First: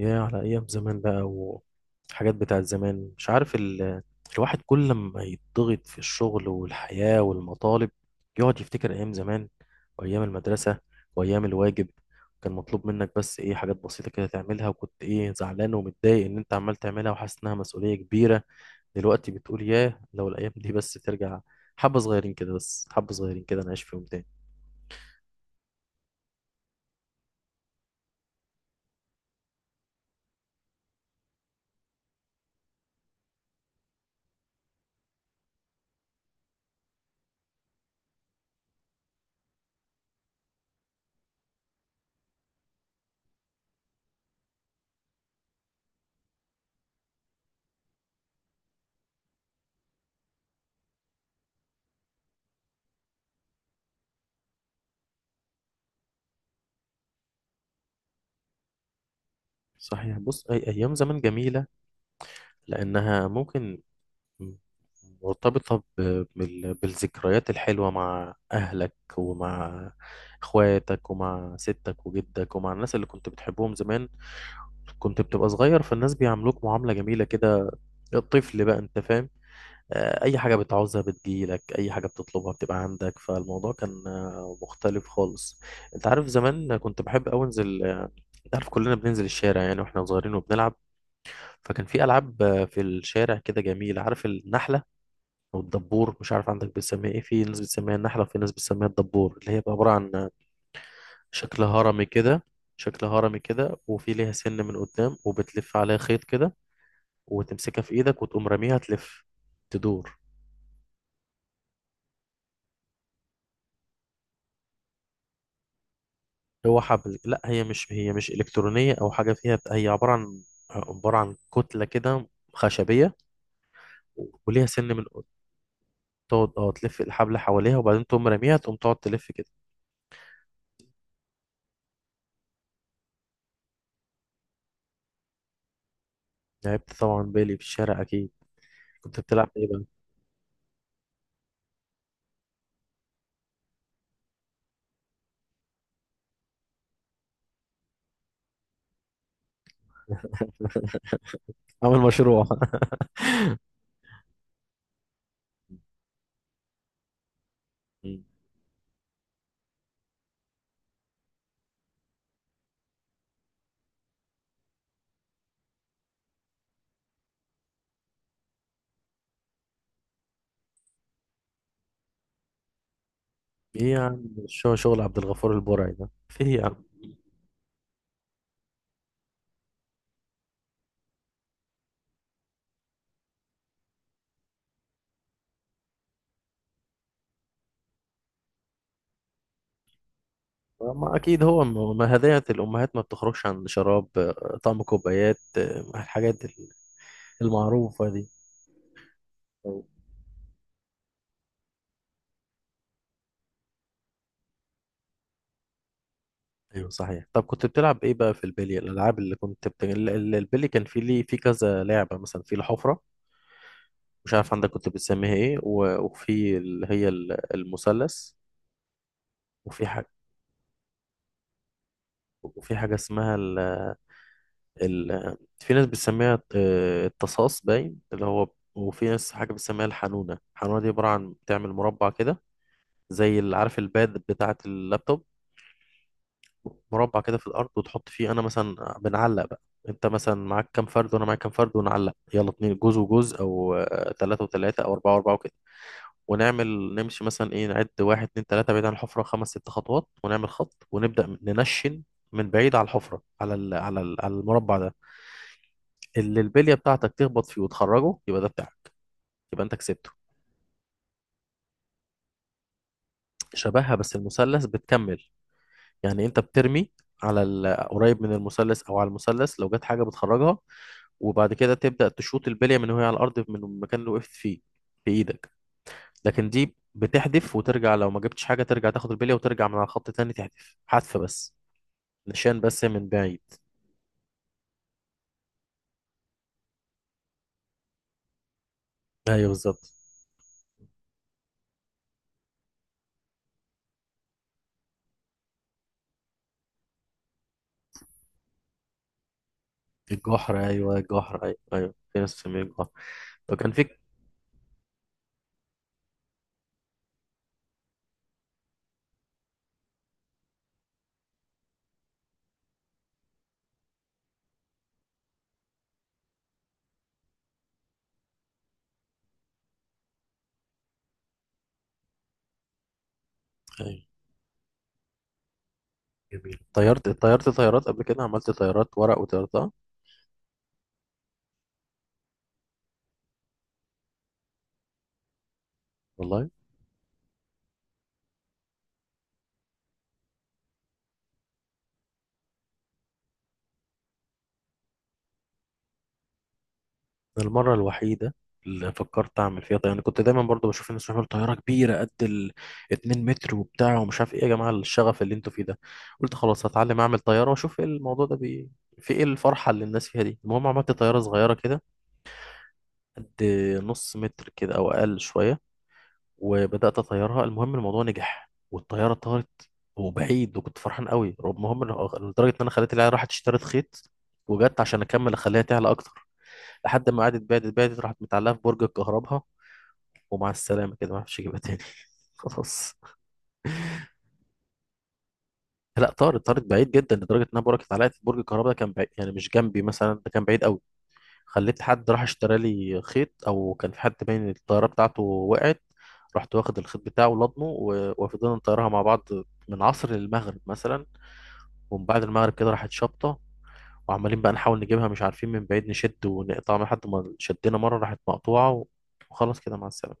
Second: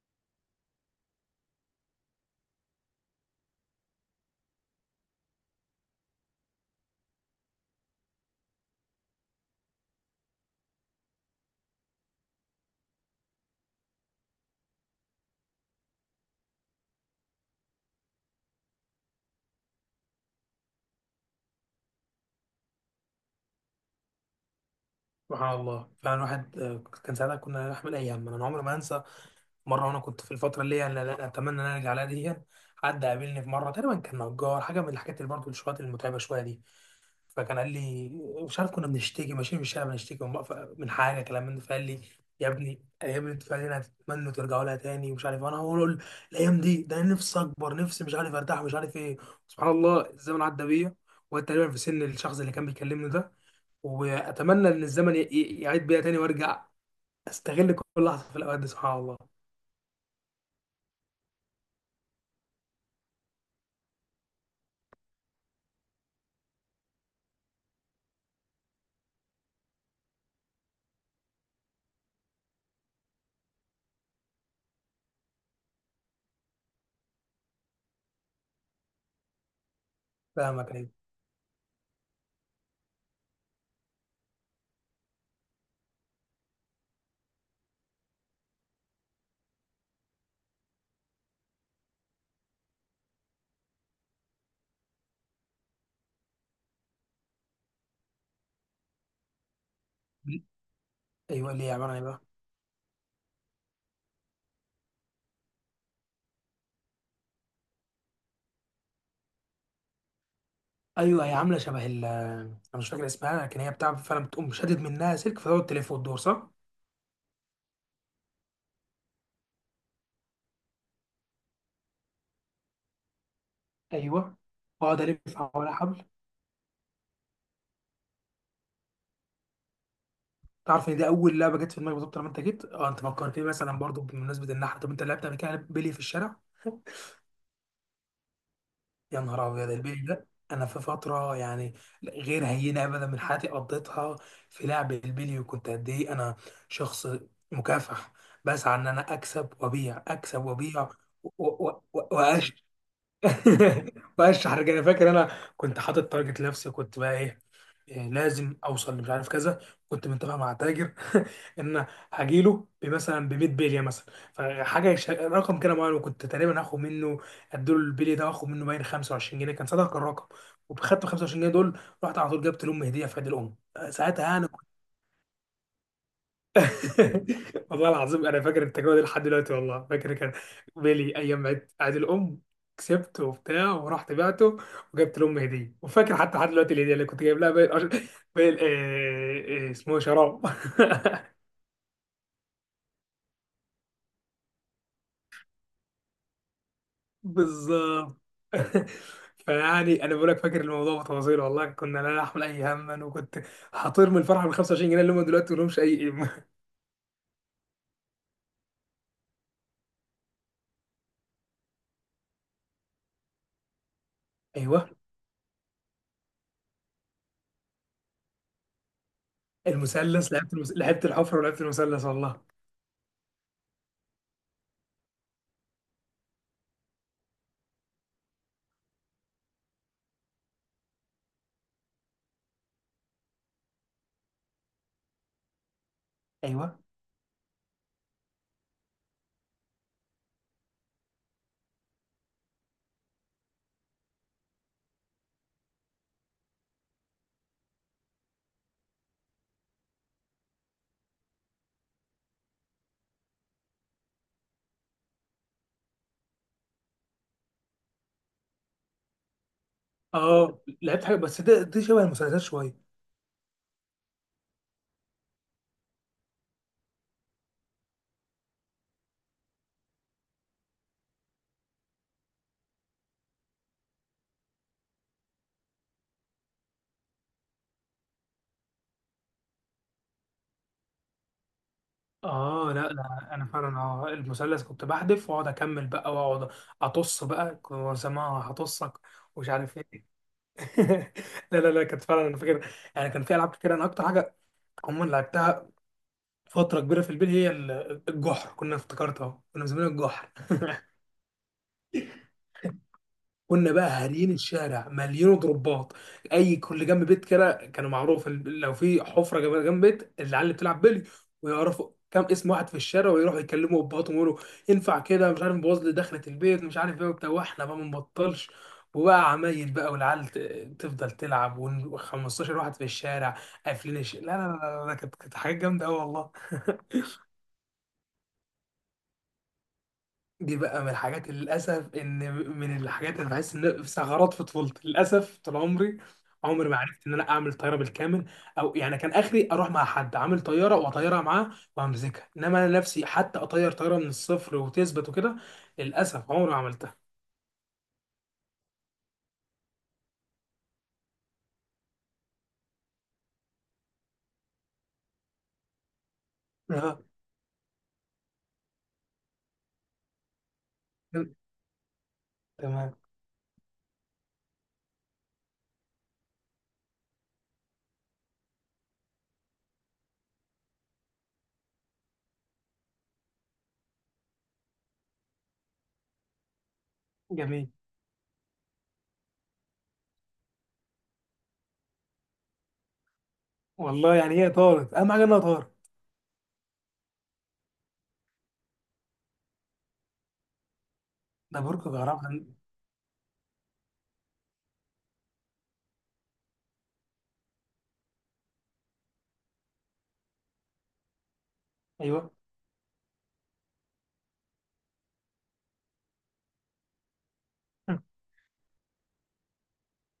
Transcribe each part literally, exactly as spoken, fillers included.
يا على أيام زمان بقى وحاجات بتاعت زمان مش عارف ال... الواحد كل ما يتضغط في الشغل والحياة والمطالب، يقعد يفتكر أيام زمان وأيام المدرسة وأيام الواجب. كان مطلوب منك بس إيه حاجات بسيطة كده تعملها، وكنت إيه زعلان ومتضايق إن أنت عمال تعملها وحاسس إنها مسؤولية كبيرة. دلوقتي بتقول ياه لو الأيام دي بس ترجع، حبة صغيرين كده، بس حبة صغيرين كده نعيش فيهم تاني. سبحان الله فعلا واحد آه، كان ساعتها كنا نحمل ايام. انا عمري ما انسى مره وانا كنت في الفتره اللي هي أنا لا- اتمنى ان انا ارجع لها دي. حد قابلني في مره، تقريبا كان نجار، حاجه من الحاجات اللي برضه الشغلات المتعبه شويه دي، فكان قال لي، مش عارف كنا بنشتكي ماشيين في الشارع بنشتكي من بقف- من حاجه كلام من ده، فقال لي يا ابني الايام اللي انتوا فعلا هتتمنوا ترجعوا لها تاني، ومش عارف انا هقول الايام دي، ده أنا نفسي اكبر نفسي مش عارف ارتاح ومش عارف ايه. سبحان الله الزمن عدى بيا وتقريبا في سن الشخص اللي كان بيكلمني ده، واتمنى ان الزمن ي- ي- يعيد بيا تاني وارجع استغل كل لحظه في الاوقات دي. سبحان الله. صحيح، بص أي أيام زمان جميلة لأنها ممكن مم. مرتبطة ب- بال- بالذكريات الحلوة مع أهلك ومع إخواتك ومع ستك وجدك ومع الناس اللي كنت بتحبهم زمان. كنت بتبقى صغير فالناس بيعاملوك معاملة جميلة كده، الطفل بقى، أنت فاهم؟ آه، أي حاجة فاهمك، ايوه. بتعوزها بتجيلك، أي حاجة بتطلبها بتبقى عندك، فالموضوع كان آه، مختلف خالص. أنت عارف زمان كنت بحب أوي أنزل، آه، أنت عارف كلنا بننزل الشارع يعني واحنا صغيرين وبنلعب. فكان في ألعاب آه، في الشارع كده جميلة، عارف النحلة او الدبور؟ مش عارف عندك بتسميها ايه، في ناس بتسميها النحله وفي ناس بتسميها الدبور، اللي هي بقى عباره عن ايوه شكل ليه يا عمران، ايه هرمي بقى؟ كده. شكل هرمي كده وفي ليها سن من قدام، وبتلف عليها خيط كده وتمسكها في ايدك وتقوم راميها تلف، تدور. ايوه أيوة، هي عامله شبه ال، انا مش فاكر اسمها، لكن هي بتاع فعلا بتقوم شادد منها سلك فتقعد تلف وتدور، صح؟ هو حبل. لا، هي مش هي مش الكترونيه او حاجه فيها، هي عباره عن عباره عن كتله كده خشبيه ايوه. وليها سن اقعد من قدام. الف حوالي حبل. تقعد اه تلف الحبل حواليها وبعدين تقوم راميها، تقوم تقعد تلف كده. تعرف ان دي اول لعبه جت في دماغي بالظبط لما انت جيت؟ اه انت فكرتني مثلا برضو بمناسبه النحله. طب انت لعبت قبل كده بيلي في الشارع؟ لعبت طبعا بالي في الشارع اكيد. كنت يا نهار بتلعب ايه ابيض، بقى؟ البيلي ده انا في فتره يعني غير هينه ابدا من حياتي قضيتها في لعب البيلي. وكنت قد ايه انا، شخص مكافح بسعى ان انا اكسب وابيع اكسب وابيع و- و- عامل و- مشروع وأش- واشحر كده. انا فاكر انا كنت حاطط تارجت لنفسي، كنت بقى ايه، إيه، مم. لازم اوصل لمش عارف كذا. كنت متفق مع تاجر، ان هجيله بمثلا ب ميه بليه مثلا، فحاجه يش- رقم كده معين، وكنت تقريبا هاخد منه، اديله البلي ده واخد منه باين خمسة وعشرين جنيه كان صدق الرقم. وخدت خمسة وعشرين جنيه دول رحت على طول جبت لام هديه في عيد الام ايه آه، يا عم، ساعتها يعني. مش هو شغل عبد الغفور البرعي ده، في ايه يا عم. والله العظيم انا فاكر التجربه دي لحد دلوقتي، والله فاكر كان بيلي ايام عيد، عيد الام، كسبته وبتاع، ورحت بعته وجبت لام هديه. وفاكر حتى لحد دلوقتي الهديه اللي كنت جايب لها، باقي القش- باقي ال- آه، آه، اسمه إيه، شراب. ما اكيد هو م- ما هدايا الامهات ما بتخرجش عن شراب، آه، طعم كوبايات، آه، الحاجات ال- المعروفه بالظبط. دي. أيوة، فيعني انا بقول لك فاكر الموضوع بتفاصيله، والله كنا لا نحمل اي هما، وكنت هطير من الفرحه بال خمسة وعشرين جنيه اللي هم دلوقتي ما لهمش اي قيمه. أيوة، صحيح. طب كنت بتلعب ايه بقى في البلي؟ الالعاب اللي كنت بت... ال- ال- البلي كان في ليه في كذا لعبه، مثلا في الحفره، مش عارف عندك كنت ايوه بتسميها ايه، و... وفي اللي هي ال- المثلث، وفي حاجه، المثلث، لعبت المس... لعبت الحفره ولعبت المثلث والله. وفي حاجه اسمها ال... في ناس بتسميها آه، التصاص باين، اللي هو، وفي ناس حاجة بتسميها الحنونة. الحنونة دي عبارة عن بتعمل مربع كده، زي اللي عارف الباد بتاعة اللابتوب، ايوه مربع كده في الأرض وتحط فيه. أنا مثلا بنعلق بقى، أنت مثلا معاك كام فرد وأنا معاك كام فرد، ونعلق يلا اتنين جوز وجوز أو آه، تلاتة وتلاتة أو أربعة وأربعة وكده. ونعمل نمشي مثلا إيه نعد واحد اتنين تلاتة، بعيد عن الحفرة خمس ست خطوات، ونعمل خط ونبدأ ننشن من بعيد على الحفرة، على ال... على ال... على المربع ده، اللي البليه بتاعتك تخبط فيه وتخرجه يبقى ده بتاعك، يبقى انت كسبته. اه، لعبت حاجه بس ده دي شبه المسلسلات شويه. شبهها، بس المثلث بتكمل، يعني انت بترمي على ال- قريب من المثلث او على المثلث، لو جت حاجه بتخرجها، وبعد كده تبدا تشوط البليه من وهي على الارض، من المكان اللي وقفت فيه بايدك. لكن دي بتحدف وترجع، لو ما جبتش حاجه ترجع تاخد البليه وترجع من على الخط تاني تحدف، حذف بس، نشان اه بس لا من لا، بعيد. انا فعلا اه المثلث كنت بحذف واقعد اكمل بقى واقعد اطص بقى، كنت بسمعها هطصك ايوه ومش عارف بالظبط. ايه. لا لا لا، كانت فعلا انا فاكر يعني كان في العاب كتير. انا اكتر حاجه عموما لعبتها فتره كبيره في البيت هي ال- الجحر، كنا افتكرتها كنا مسمينها الجحر. الجحر، ايوه الجحر، ايوه، ايوه في ناس بتسميه الجحر. فكان كنا في بقى هاريين الشارع مليانه ضربات. اي كل جنب بيت كده كانوا معروف ال- لو في حفره جنب جنب بيت العيال اللي بتلعب بلي، ويعرفوا كام اسم واحد في الشارع ويروحوا يكلموا ابهاتهم ويقولوا ينفع كده، مش عارف نبوظ لي دخلة البيت مش عارف ايه وبتاع، واحنا بقى ما نبطلش. وبقى عمايل بقى، والعيال ت- تفضل تلعب وخمسة عشر واحد في الشارع قافلين أيوة. الش... لا لا. لا لا لا، كانت كانت حاجات جامده قوي والله. جميل. طيرت، طيرت طيارات قبل كده؟ عملت طيارات ورق وطيرتها؟ دي بقى من الحاجات اللي للأسف، إن من الحاجات اللي بحس إن في ثغرات في طفولتي للأسف، طول عمري والله عمري ما عرفت إن أنا أعمل طيارة بالكامل. أو يعني كان آخري أروح مع حد عامل طيارة وأطيرها معاه وأمسكها، إنما أنا نفسي حتى أطير طيارة من الصفر وتثبت وكده. للأسف عمري ما عملتها. المرة الوحيدة اللي فكرت أعمل فيها طيارة، أنا كنت دايما برضو بشوف الناس بيعملوا طيارة كبيرة قد ال اتنين متر وبتاع ومش عارف إيه، يا جماعة الشغف اللي أنتوا فيه ده. قلت خلاص هتعلم آه، أعمل طيارة وأشوف إيه الموضوع ده بي... في إيه الفرحة اللي الناس فيها دي. المهم عملت طيارة صغيرة كده، تمام. قد نص متر كده أو أقل شوية، وبدات اطيرها. المهم الموضوع نجح والطياره طارت وبعيد، وكنت فرحان قوي. المهم إن- لدرجه ان انا خليت العيال راحت اشترت خيط وجت عشان اكمل اخليها تعلى اكتر، لحد ما قعدت جميل. بعدت بعدت راحت متعلقه في برج الكهرباء، ومع السلامه كده، ما عرفتش اجيبها تاني خلاص. والله يعني هي طارت، أهم حاجة إنها طارت. لا طارت، طارت بعيد جدا، لدرجه انها بركت علقت في برج الكهرباء، ده كان بعيد يعني مش جنبي مثلا، ده كان بعيد قوي. ده خليت برج حد الغرام. راح اشترى لي خيط، او كان في حد باين الطياره بتاعته وقعت، رحت واخد الخيط بتاعه ولضمه و- وفضلنا نطيرها مع بعض من عصر للمغرب مثلا. ومن بعد أيوه. المغرب كده راحت شابطه، وعمالين بقى نحاول نجيبها مش عارفين، من بعيد نشد ونقطع لحد ما شدينا مره راحت مقطوعه، وخلاص كده مع السلامه.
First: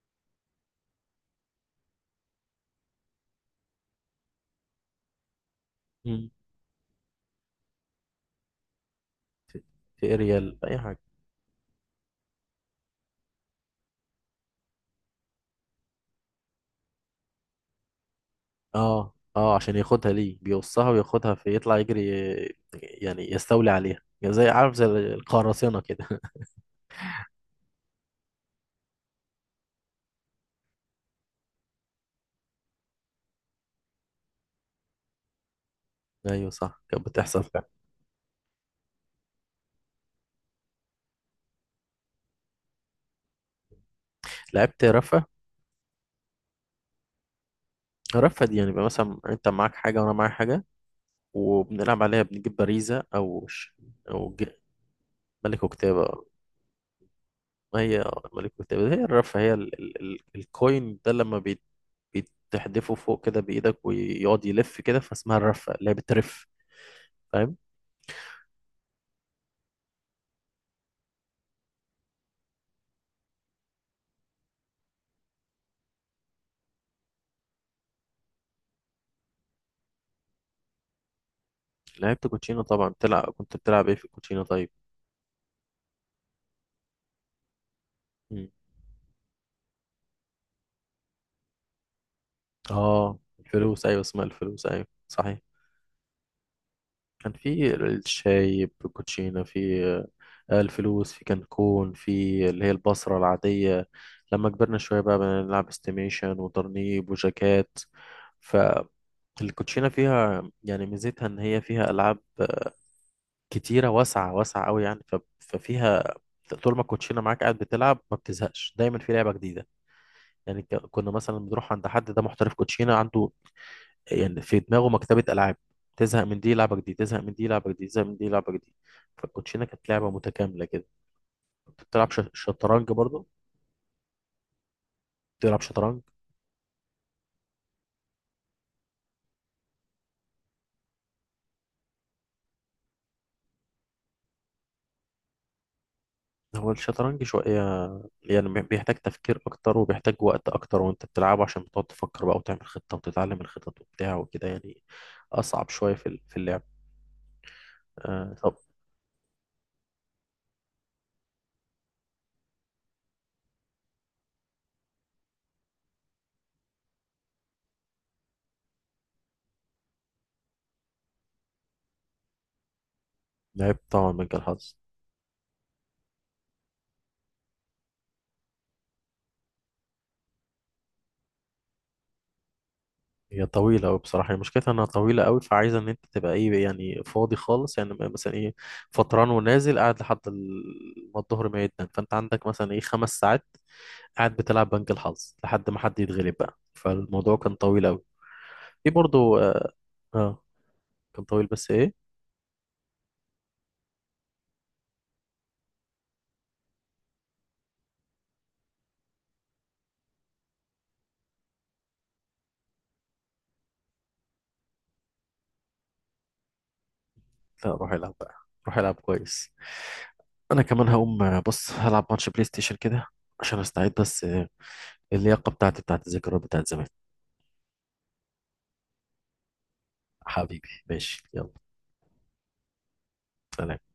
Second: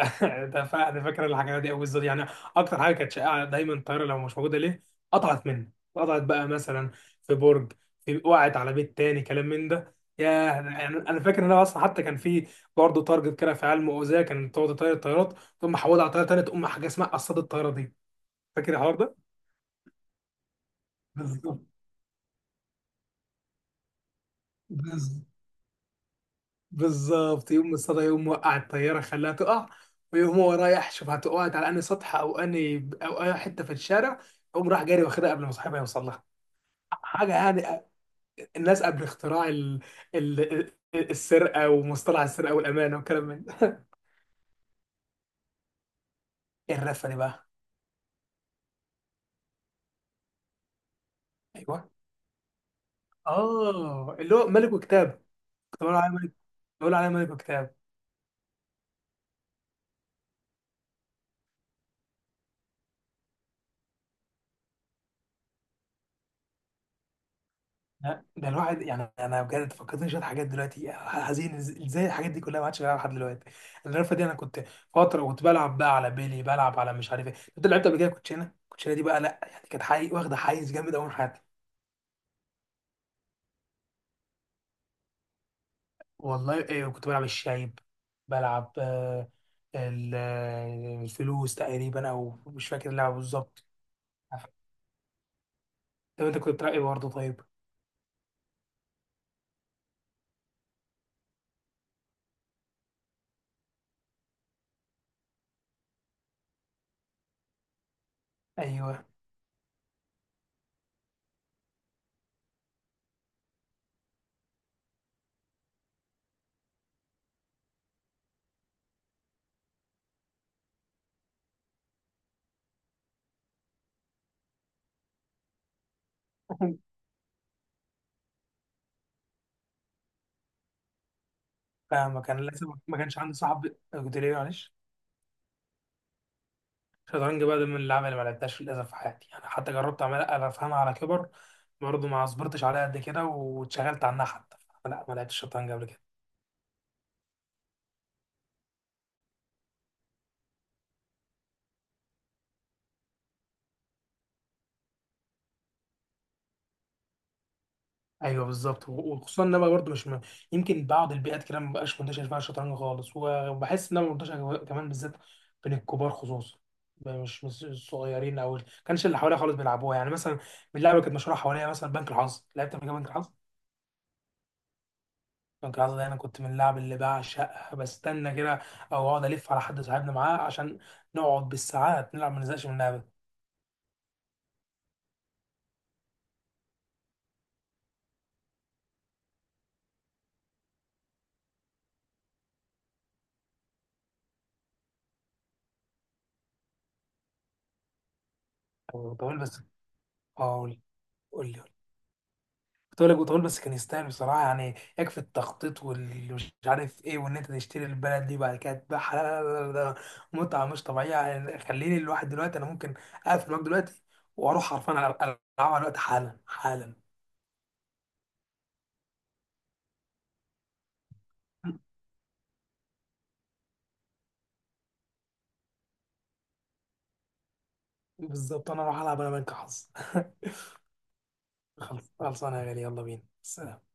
ده فا- ده فاكر الحاجات دي قوي بالظبط يعني. اكتر حاجه كانت شائعه دايما الطياره لو مش موجوده ليه، قطعت منه، قطعت مم. بقى مثلا في برج، في، وقعت على بيت تاني، كلام في من ده. في يا اريال اي يعني حاجه. انا فاكر ان انا اصلا حتى كان في برضه تارجت كده في علم اوزاع، كان تقعد تطير الطيارات تقوم محولها على طياره تانيه، تقوم حاجه اسمها قصاد الطياره دي، فاكر الحوار اه، ده؟ اه، عشان ياخدها، ليه؟ بيقصها وياخدها، في بالظبط. يطلع يجري، يعني يستولي عليها يعني، زي عارف زي بز- القراصنه كده. بالظبط يوم الصدى، يوم وقع الطياره خلاها تقع، ويقوم هو رايح شوف هتقعد على انهي سطح او انهي او اي حته في الشارع، يقوم راح جاري واخدها قبل ما صاحبها يوصل لها. ايوه صح، كانت حاجه بتحصل. يعني الناس قبل اختراع ال... ال... ال- السرقه ومصطلح السرقه والامانه والكلام من ده. لعبت رفا؟ إيه الرفه دي بقى؟ رفا دي يعني بقى مثلا انت معاك حاجة وانا معايا حاجة، ايوه وبنلعب عليها، بنجيب باريزة او ش... اه او اللي ج... هو ملك وكتاب. ملك كنت بقول عليه وكتابة. ملك، بقول عليه ملك وكتاب. ما هي ملك وكتابة هي الرفا، هي ال... ال... ال... الكوين ده لما بيت... بتحدفه فوق كده بإيدك ويقعد يلف كده، فاسمها الرفا، لعبة رف، فاهم؟ لا ده الواحد يعني انا بجد فكرتني شويه حاجات دلوقتي، حزين إز- ازاي الحاجات دي كلها ما عادش بلعبها لحد دلوقتي. الرفه دي انا كنت فتره كنت بلعب بقى على بيلي، بلعب على مش عارف ايه، كنت لعبت قبل كده كوتشينه، الكوتشينه دي بقى لا يعني كانت حقيقي واخده حيز جامد قوي من حياتي. لعبت كوتشينة طبعا، بتلعب، كنت بتلعب ايه في الكوتشينة طيب؟ والله إيه، كنت بلعب الشايب، مم. بلعب آه، ال- آه، الفلوس تقريبا، او مش فاكر اللعبه اه بالظبط. الفلوس، ايوه اسمها الفلوس، ايوه صحيح. طب انت كنت بتلعب ايه برضه كان طيب؟ في الشاي بالكوتشينا، في آه، الفلوس، في كانكون، في اللي هي البصرة العادية. لما كبرنا شوية بقى بنلعب استيميشن وطرنيب وجاكات. ايوه. فالكوتشينة فيها يعني ميزتها إن هي فيها ألعاب كتيرة واسعة، واسعة أوي يعني، ف- ففيها طول ما الكوتشينة معاك قاعد بتلعب ما بتزهقش، دايما في لعبة جديدة. يعني ك- كنا مثلا بنروح عند حد ده محترف كوتشينة، عنده يعني في دماغه مكتبة ألعاب، تزهق من دي لعبة جديدة، تزهق من دي لعبة جديدة، تزهق من دي لعبة جديدة. فالكوتشينة كانت لعبة متكاملة كده. كنت بتلعب ش- فاهمك. انا للاسف شطرنج ما كانش برضه؟ عندي صاحب، قلت ليه معلش. بتلعب شطرنج؟ الشطرنج بقى ده من اللعبه اللي ما لعبتهاش للاسف في حياتي، انا حتى جربت اعملها افهمها على كبر، برضه ما صبرتش عليها قد كده، واتشغلت عنها حتى. لا ما لعبتش الشطرنج قبل كده. هو الشطرنج شوية يعني، بي- بيحتاج تفكير أكتر وبيحتاج وقت أكتر، وأنت بتلعبه عشان بتقعد تفكر بقى وتعمل خطة وتتعلم الخطط وبتاع وكده يعني، أصعب شوية في ال- في اللعب. آه ايوه طب. بالظبط و- وخصوصا ان انا برضه مش م... يمكن بعض البيئات كده ما بقاش منتشر فيها الشطرنج خالص و- وبحس ان انا منتشر كمان بالذات بين الكبار خصوصا، مش مش الصغيرين او ال- كانش اللي حواليا خالص بيلعبوها. يعني مثلا من اللعبه اللي كانت مشهوره حواليا مثلا بنك الحظ، لعبت قبل كده بنك الحظ؟ لعبت طبعا مجال الحظ. بنك الحظ ده انا كنت من اللعب اللي بعشقها، بستنى كده او اقعد الف على حد صاحبنا معاه، عشان نقعد بالساعات نلعب ما نزهقش من اللعبه. هي طويلة أوي بصراحة، هي مشكلتها إنها طويلة أوي، فعايزة إن أنت تبقى إيه يعني فاضي خالص، يعني م- مثلا إيه فطران ونازل قاعد لحد ال- ما الظهر ما يدن، فأنت عندك مثلا إيه خمس ساعات قاعد بتلعب بنك الحظ لحد ما حد يتغلب بقى، فالموضوع كان طويل أوي. في برضو طويل بس، آه, آه، اه قول، كان طويل قول لي. بس إيه. كنت اقول لك بتقول بس كان يستاهل بصراحه، يعني يكفي التخطيط واللي مش عارف ايه وان انت تشتري البلد دي وبعد كده تبيعها. لا لا لا لا ده متعه مش طبيعيه، يعني خليني الواحد دلوقتي انا ممكن اقفل معاك دلوقتي واروح حرفيا ألع- العبها دلوقتي حالا حالا. لا روح العب بقى، روح العب كويس. أنا كمان هقوم، آه، بص هلعب ماتش بلاي ستيشن كده، عشان أستعيد بس، آه، اللياقة بتاعتي بتاعت الذكريات بتاعت زمان. بالظبط انا اروح العب انا بنك حظ. حبيبي ماشي يلا، خلص- خلصانه يا غالي، يلا بينا، سلام. سلام.